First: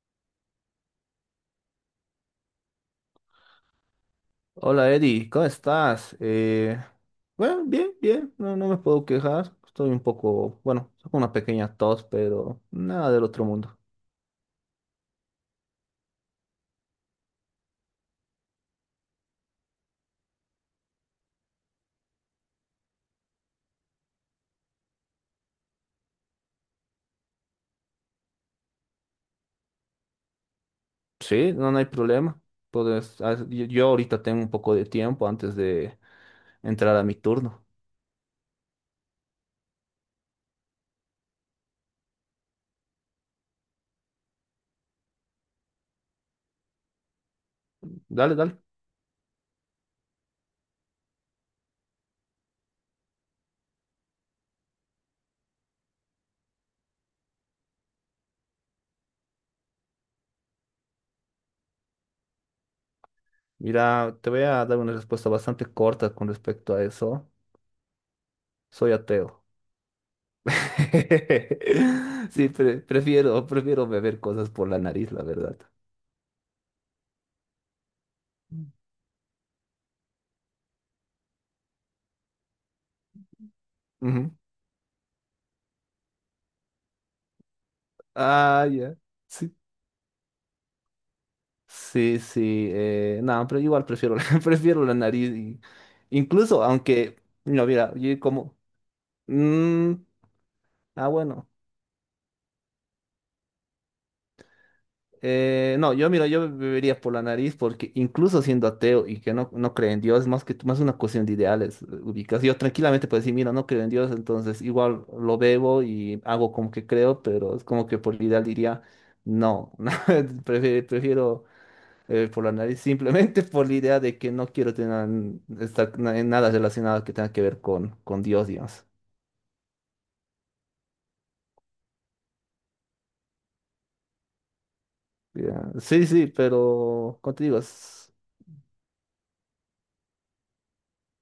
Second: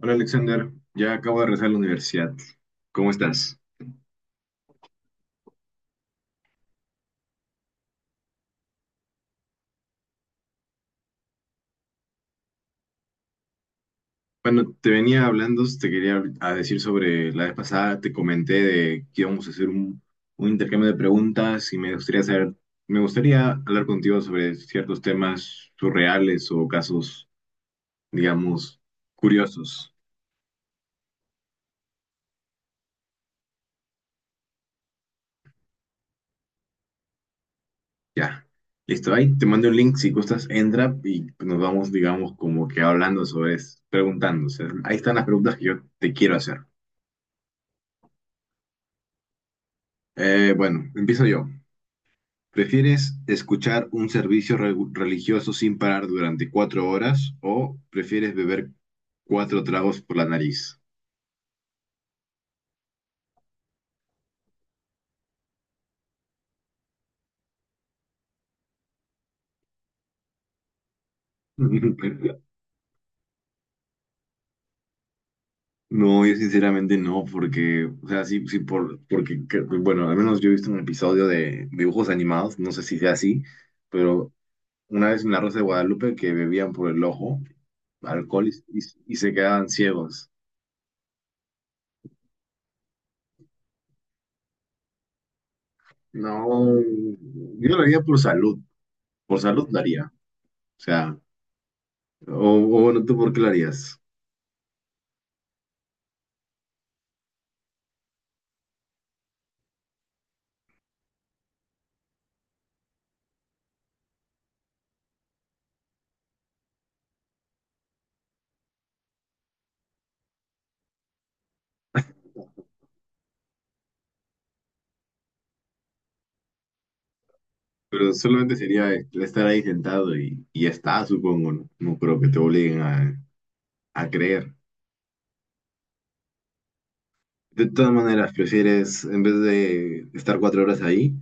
Hola Alexander, ya acabo de regresar a la universidad. ¿Cómo estás? Hola Eddie, ¿cómo estás? Bueno, bien, bien, no, no me puedo quejar. Estoy un poco, bueno, con una pequeña tos, pero nada del otro mundo. Bueno, te venía hablando, te quería a decir sobre la vez pasada, te comenté de que íbamos a hacer un intercambio de preguntas y me gustaría saber, me gustaría hablar contigo sobre ciertos temas surreales o casos, digamos, curiosos. Sí, no, no hay problema. Puedes, ah, yo yo ahorita tengo un poco de tiempo antes de entrar a mi turno. Ya, listo, ahí te mando un link si gustas, entra y nos vamos, digamos, como que hablando sobre eso, preguntando. O sea, ahí están las preguntas que yo te quiero hacer. Dale, dale. Bueno, empiezo yo. ¿Prefieres escuchar un servicio religioso sin parar durante cuatro horas o prefieres beber cuatro tragos por la nariz? Mira, te voy a dar una respuesta bastante corta con respecto a eso. Soy ateo. Sí, prefiero beber cosas por la nariz, la verdad. No, yo sinceramente no, porque, o sea, sí, sí, bueno, al menos yo he visto un episodio de dibujos animados, no sé si sea así, Ujú. pero una vez en La Rosa de Guadalupe que bebían por el ojo alcohol Ah, y- ya. y se Sí. quedaban ciegos. Sí, sí, no, pero igual prefiero, prefiero la nariz. Incluso, No, aunque, no, yo lo mira, haría yo como, por salud lo mm, haría, o sea. bueno, O, o bueno, ¿tú por qué lo harías? No, yo, mira, yo bebería por la nariz porque incluso siendo ateo y que no, no cree en Dios, más que más una cuestión de ideales, ubicas. Yo tranquilamente puedo decir, mira, no creo en Dios, entonces igual lo bebo y hago como que creo, pero es como que por ideal diría, no, no, prefiero por la nariz, simplemente por la idea de que no quiero tener estar en nada relacionado que tenga que ver con, Pero con Dios, solamente digamos. sería estar ahí sentado y ya está, supongo, ¿no? No creo que te obliguen a creer. Ya, sí, sí, pero contigo, De todas maneras, prefieres, en vez de estar cuatro horas ahí,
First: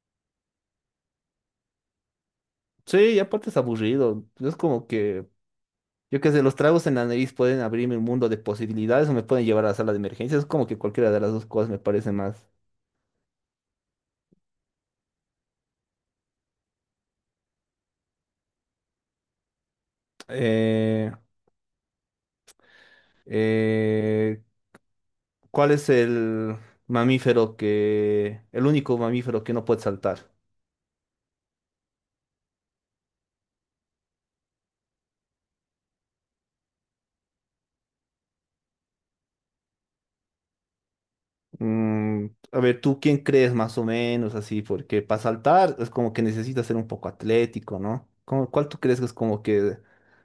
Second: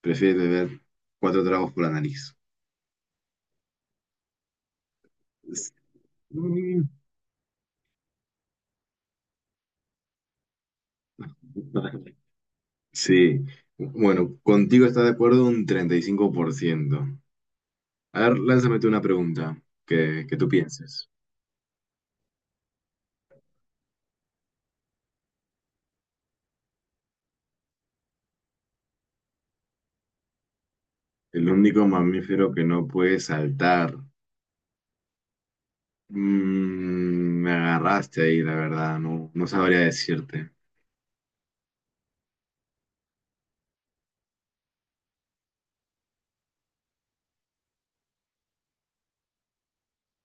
prefieres beber cuatro tragos por la nariz. sí, y aparte es aburrido. Es como que, Es- yo qué sé, los mm. tragos en la nariz pueden abrirme un mundo de posibilidades o me pueden llevar a la sala de emergencias. Es como que cualquiera de las dos cosas me parece más. Sí. Bueno, contigo está de acuerdo un 35%. A ver, lánzame tú una pregunta que tú pienses. Eh, eh, ¿Cuál es el único mamífero que no puede saltar? El único mamífero que no puede saltar. Mm, me agarraste ahí, la verdad, no, no sabría decirte. Mm, a ver, ¿tú quién crees más o menos así? Porque para saltar es como que necesitas ser un poco atlético, ¿no? ¿Cuál tú crees que es como que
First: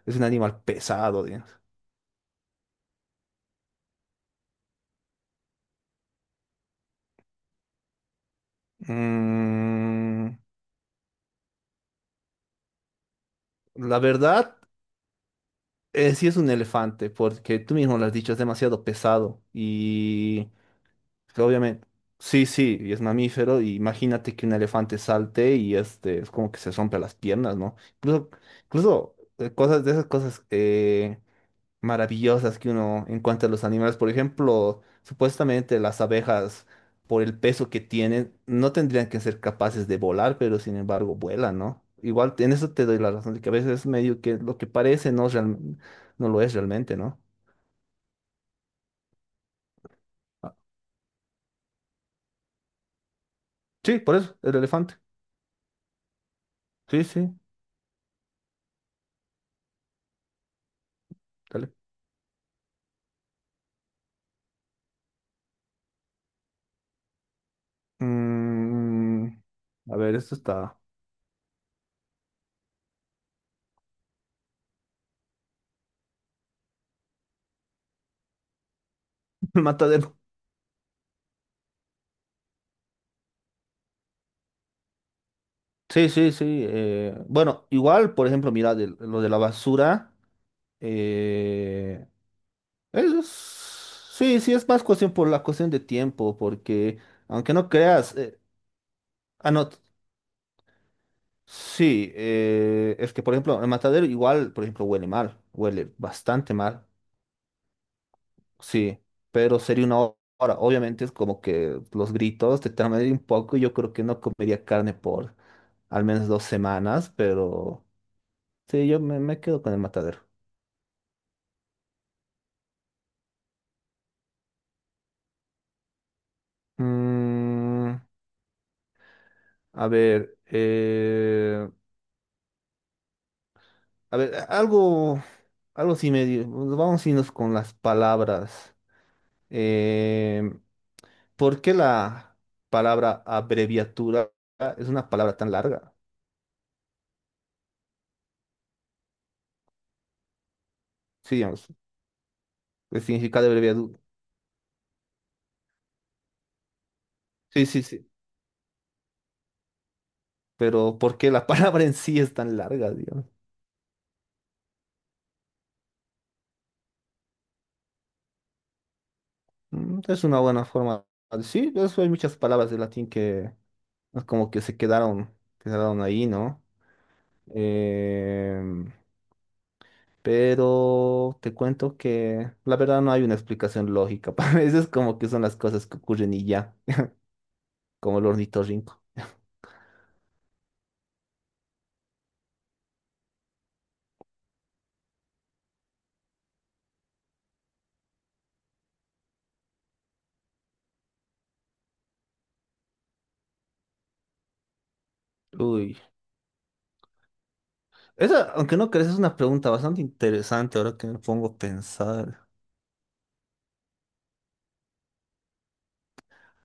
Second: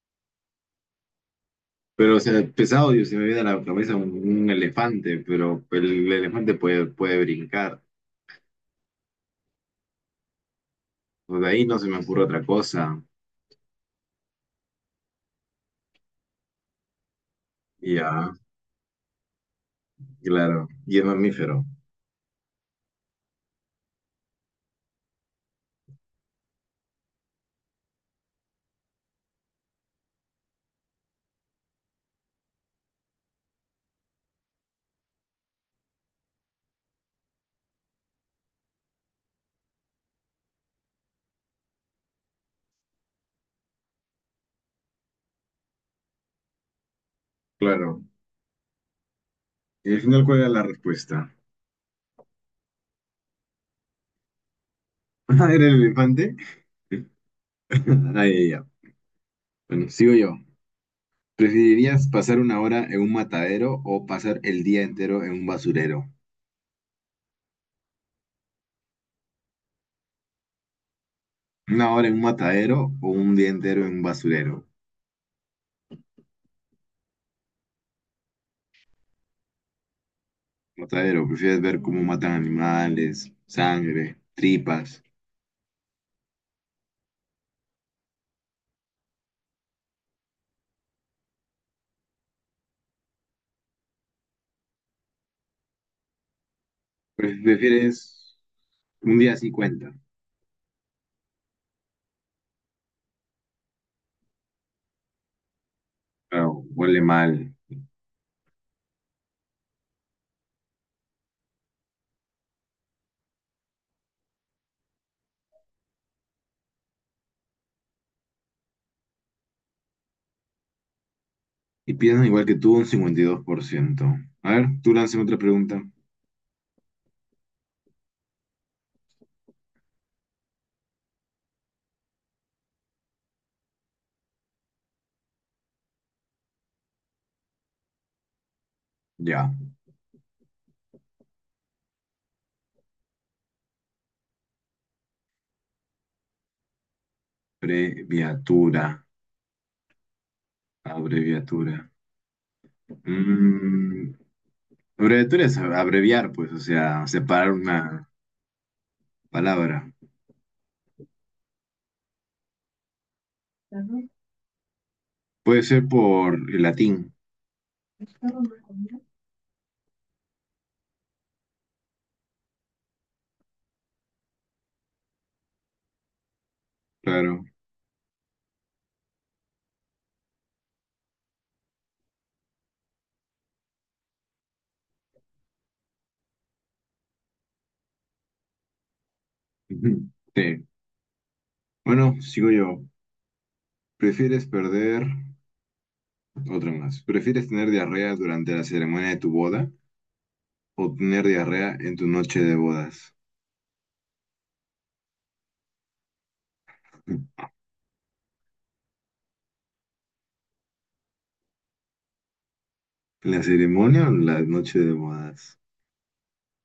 es un animal pesado, digamos? Pero, o sea, pesado, Dios se me viene a la cabeza un elefante, pero el elefante puede, puede brincar. Mm, Pues de ahí no se me ocurre otra cosa. la verdad, sí es un elefante, porque tú mismo lo has Ya, dicho, es demasiado pesado y claro. Y es pues, mamífero, obviamente, sí, sí, y es mamífero, y imagínate que un elefante salte y este, es como que se rompe las piernas, ¿no? Incluso, incluso cosas de esas cosas maravillosas que uno encuentra en los animales. Por ejemplo, supuestamente las abejas, por el peso que tienen, no tendrían que ser capaces de volar, pero sin embargo vuelan, ¿no? Igual en eso te doy la razón, de que a veces es medio que lo que parece no, es no lo es realmente, ¿no? claro. Y al final, ¿cuál era la respuesta? Sí, por eso, el elefante. ¿Era el elefante? Sí, sí, Ahí ya. Bueno, sigo yo. dale. ¿Preferirías pasar una hora en un matadero o pasar el día entero en un basurero? Mm, a ver, esto está ¿Una hora en un matadero o un día entero en un basurero? matadero. Matadero, prefieres ver cómo matan animales, sangre, tripas. Sí, sí, sí. Bueno, igual, por ejemplo, mira, lo de la basura. eh, Eso es- sí, sí, es más cuestión por la cuestión de tiempo, porque aunque no creas, Prefieres un día no, 50. sí, es que por ejemplo, el matadero igual, por ejemplo, huele mal, huele bastante Claro, mal, huele mal. sí, pero sería una hora. Obviamente es como que los gritos te traen un poco, y yo creo que no comería carne por al menos 2 semanas, pero sí, yo me quedo con el matadero. Y piensan igual que tú un 52%. A ver, tú lánzame otra pregunta. Mm, a ver, eh, A ver, algo sí medio. Vamos a irnos con las palabras. Ya. Eh, ¿Por qué la palabra abreviatura es una palabra tan larga? Abreviatura. Sí, digamos, Abreviatura. el significado de abreviatura. Mm, abreviatura es abreviar, pues, o sea, separar Sí, sí, sí. una palabra. Pero ¿por qué la palabra en sí es tan larga, digamos? Puede ser por el latín, Mm. Es una buena forma. Sí, eso hay muchas palabras de latín que es como que se quedaron ahí, ¿no? claro. Eh, Pero te cuento que la verdad no hay una explicación lógica. Para veces como que son las cosas que ocurren y ya, como el ornitorrinco. Sí. Bueno, sigo yo. ¿Prefieres perder? Otra más. ¿Prefieres tener diarrea durante la ceremonia de tu boda o tener diarrea en tu noche de bodas? Uy. Esa, aunque no crees, es una pregunta bastante interesante ahora que me pongo a pensar. ¿La ceremonia o la noche de bodas?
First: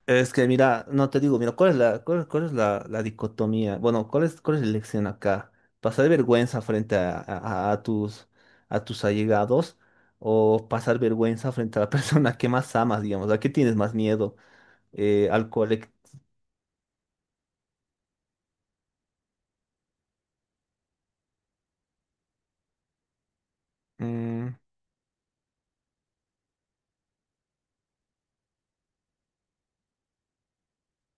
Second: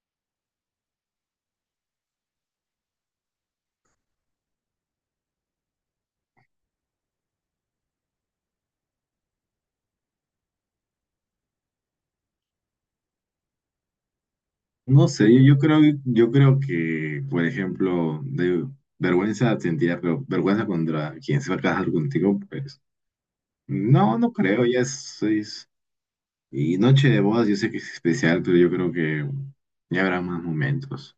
Es que mira, no te digo, mira, ¿cuál es la dicotomía? Bueno, ¿cuál es la elección acá? ¿Pasar vergüenza frente a, a- a tus, a tus allegados o pasar vergüenza frente a la persona que más amas, digamos? ¿A qué tienes más miedo? No sé, Al colectivo. yo creo que, por ejemplo, de vergüenza sentirá, pero vergüenza contra quien se va a casar contigo, pues no, no creo, y noche de bodas, yo sé que es especial, pero yo creo que ya habrá más momentos.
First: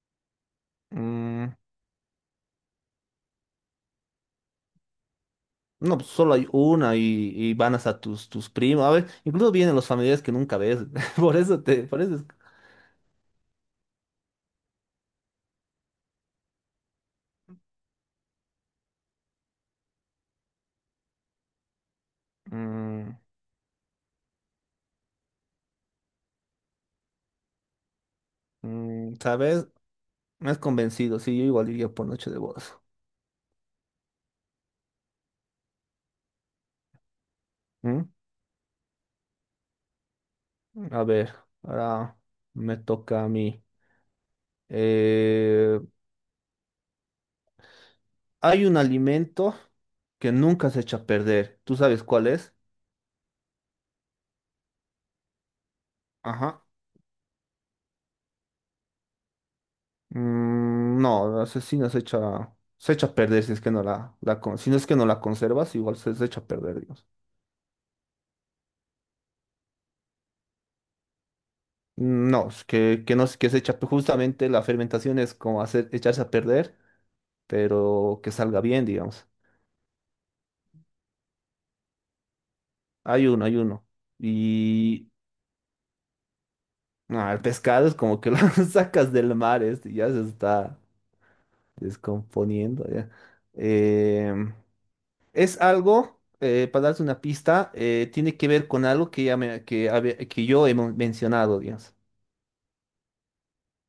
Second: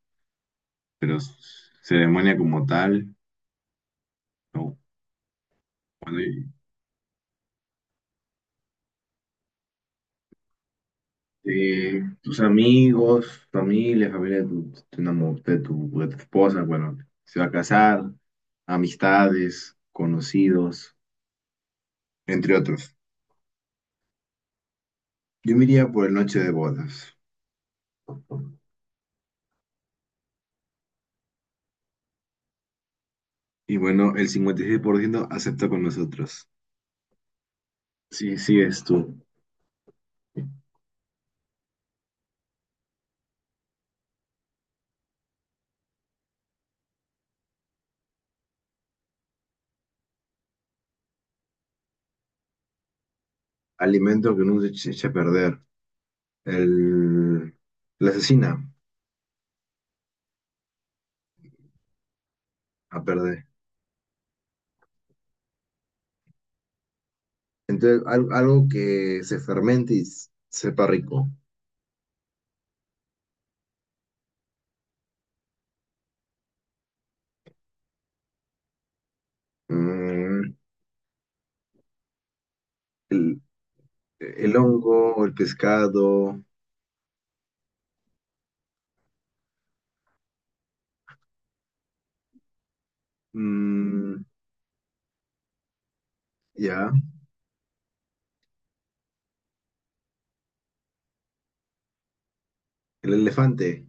Pero s- Mm, Ceremonia como tal, no. no, pues solo hay una y van hasta tus primos. A ver, incluso vienen los familiares que nunca ves. Por eso te, por Eh, eso es. tus amigos, familia, de tu de tu esposa, bueno, se va a casar, amistades, conocidos, entre otros. Mm, Yo me iría por el noche de bodas. mm, ¿sabes? Me has convencido. Sí, yo igual iría por noche de bodas. Y bueno, el 56% acepta con nosotros. ¿Mm? Sí, sí, es tu A ver, ahora me toca a mí. Eh, Hay un alimento que nunca se echa a perder. ¿Tú sabes cuál es? alimento que no se eche a perder. Ajá. El, la asesina No, la asesina se echa, se a echa a perder perder. Si no es que no la conservas, igual se echa a perder. Entonces, algo que se fermente y sepa rico. No, es que, no es que se echa, pues, justamente la fermentación es como hacer, echarse a perder, pero que salga bien, digamos. Mm, Hay uno, hay uno. el Y hongo, el pescado, el pescado es como que lo sacas del mar, este ya se está descomponiendo. Ya. mm, Em, es algo, para ya, darte una pista, tiene que ver con algo que, ya me- que, habe- que yo he mencionado, digamos. el elefante,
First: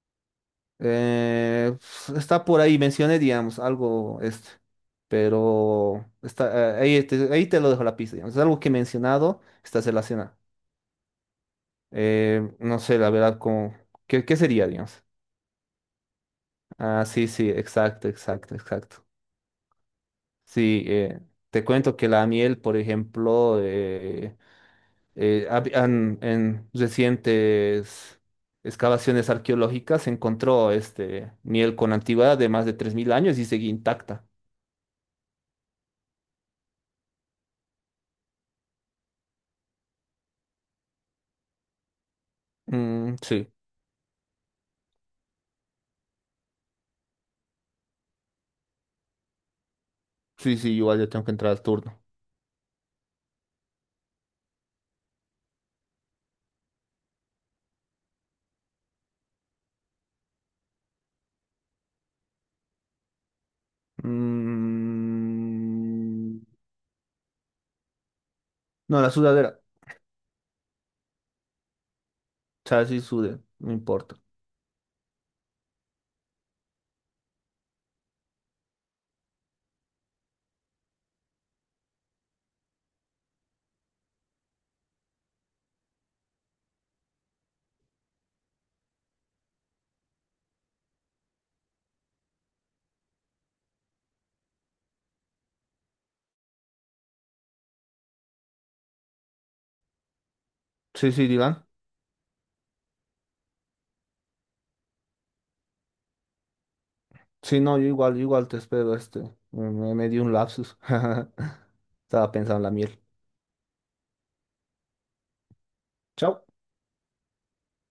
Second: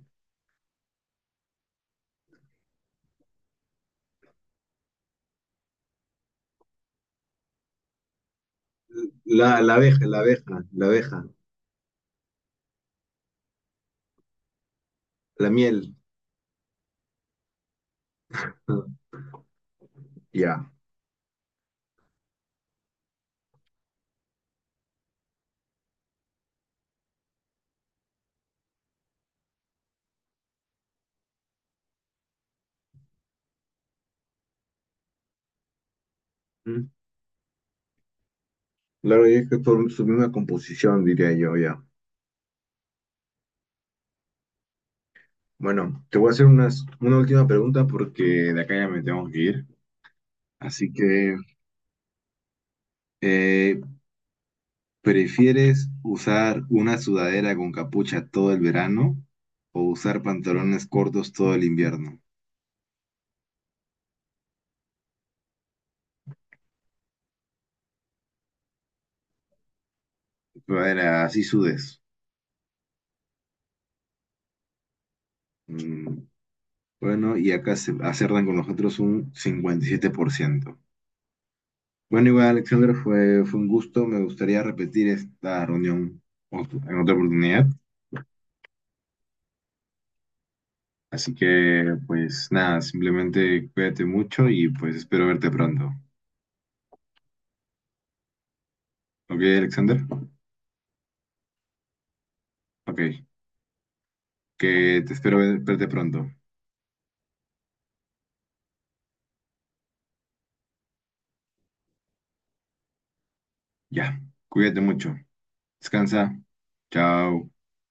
Eh, Está por ahí, mencioné, digamos, algo este, pero está, ahí te lo dejo la pista, digamos. Es algo que he mencionado, la está abeja, relacionado. La abeja, No sé, la verdad, como, ¿qué sería, digamos? la miel, Ah, sí, sí, exacto, exacto, ah, exacto. ya. Sí, te cuento que la miel, por ejemplo, en recientes excavaciones arqueológicas se encontró miel con antigüedad de más de 3.000 años y seguía intacta. Mm. Claro, y es que por su misma composición, diría yo, ya. Mm, sí, Bueno, te voy a hacer una última pregunta porque de acá ya me tengo que ir. sí, sí, Así igual yo tengo que que, entrar al turno. eh, ¿prefieres usar una sudadera con capucha todo el verano o usar pantalones cortos todo el invierno? Mm, no, la sudadera. Sudadera, así sudes. O sea, sí sude, no importa. Mm, bueno, y acá se acertan con nosotros un 57%. Bueno, igual, Alexander, fue un gusto. Me gustaría repetir esta reunión en otra oportunidad. Así que, pues nada, simplemente cuídate mucho y pues espero verte pronto. ¿Ok, Alexander? Sí, sí, digan. Ok, que te espero verte pronto. Sí, no, yo igual te espero. Me di un lapsus. Estaba pensando en la miel. Ya, cuídate mucho. Descansa. Chao. Chao.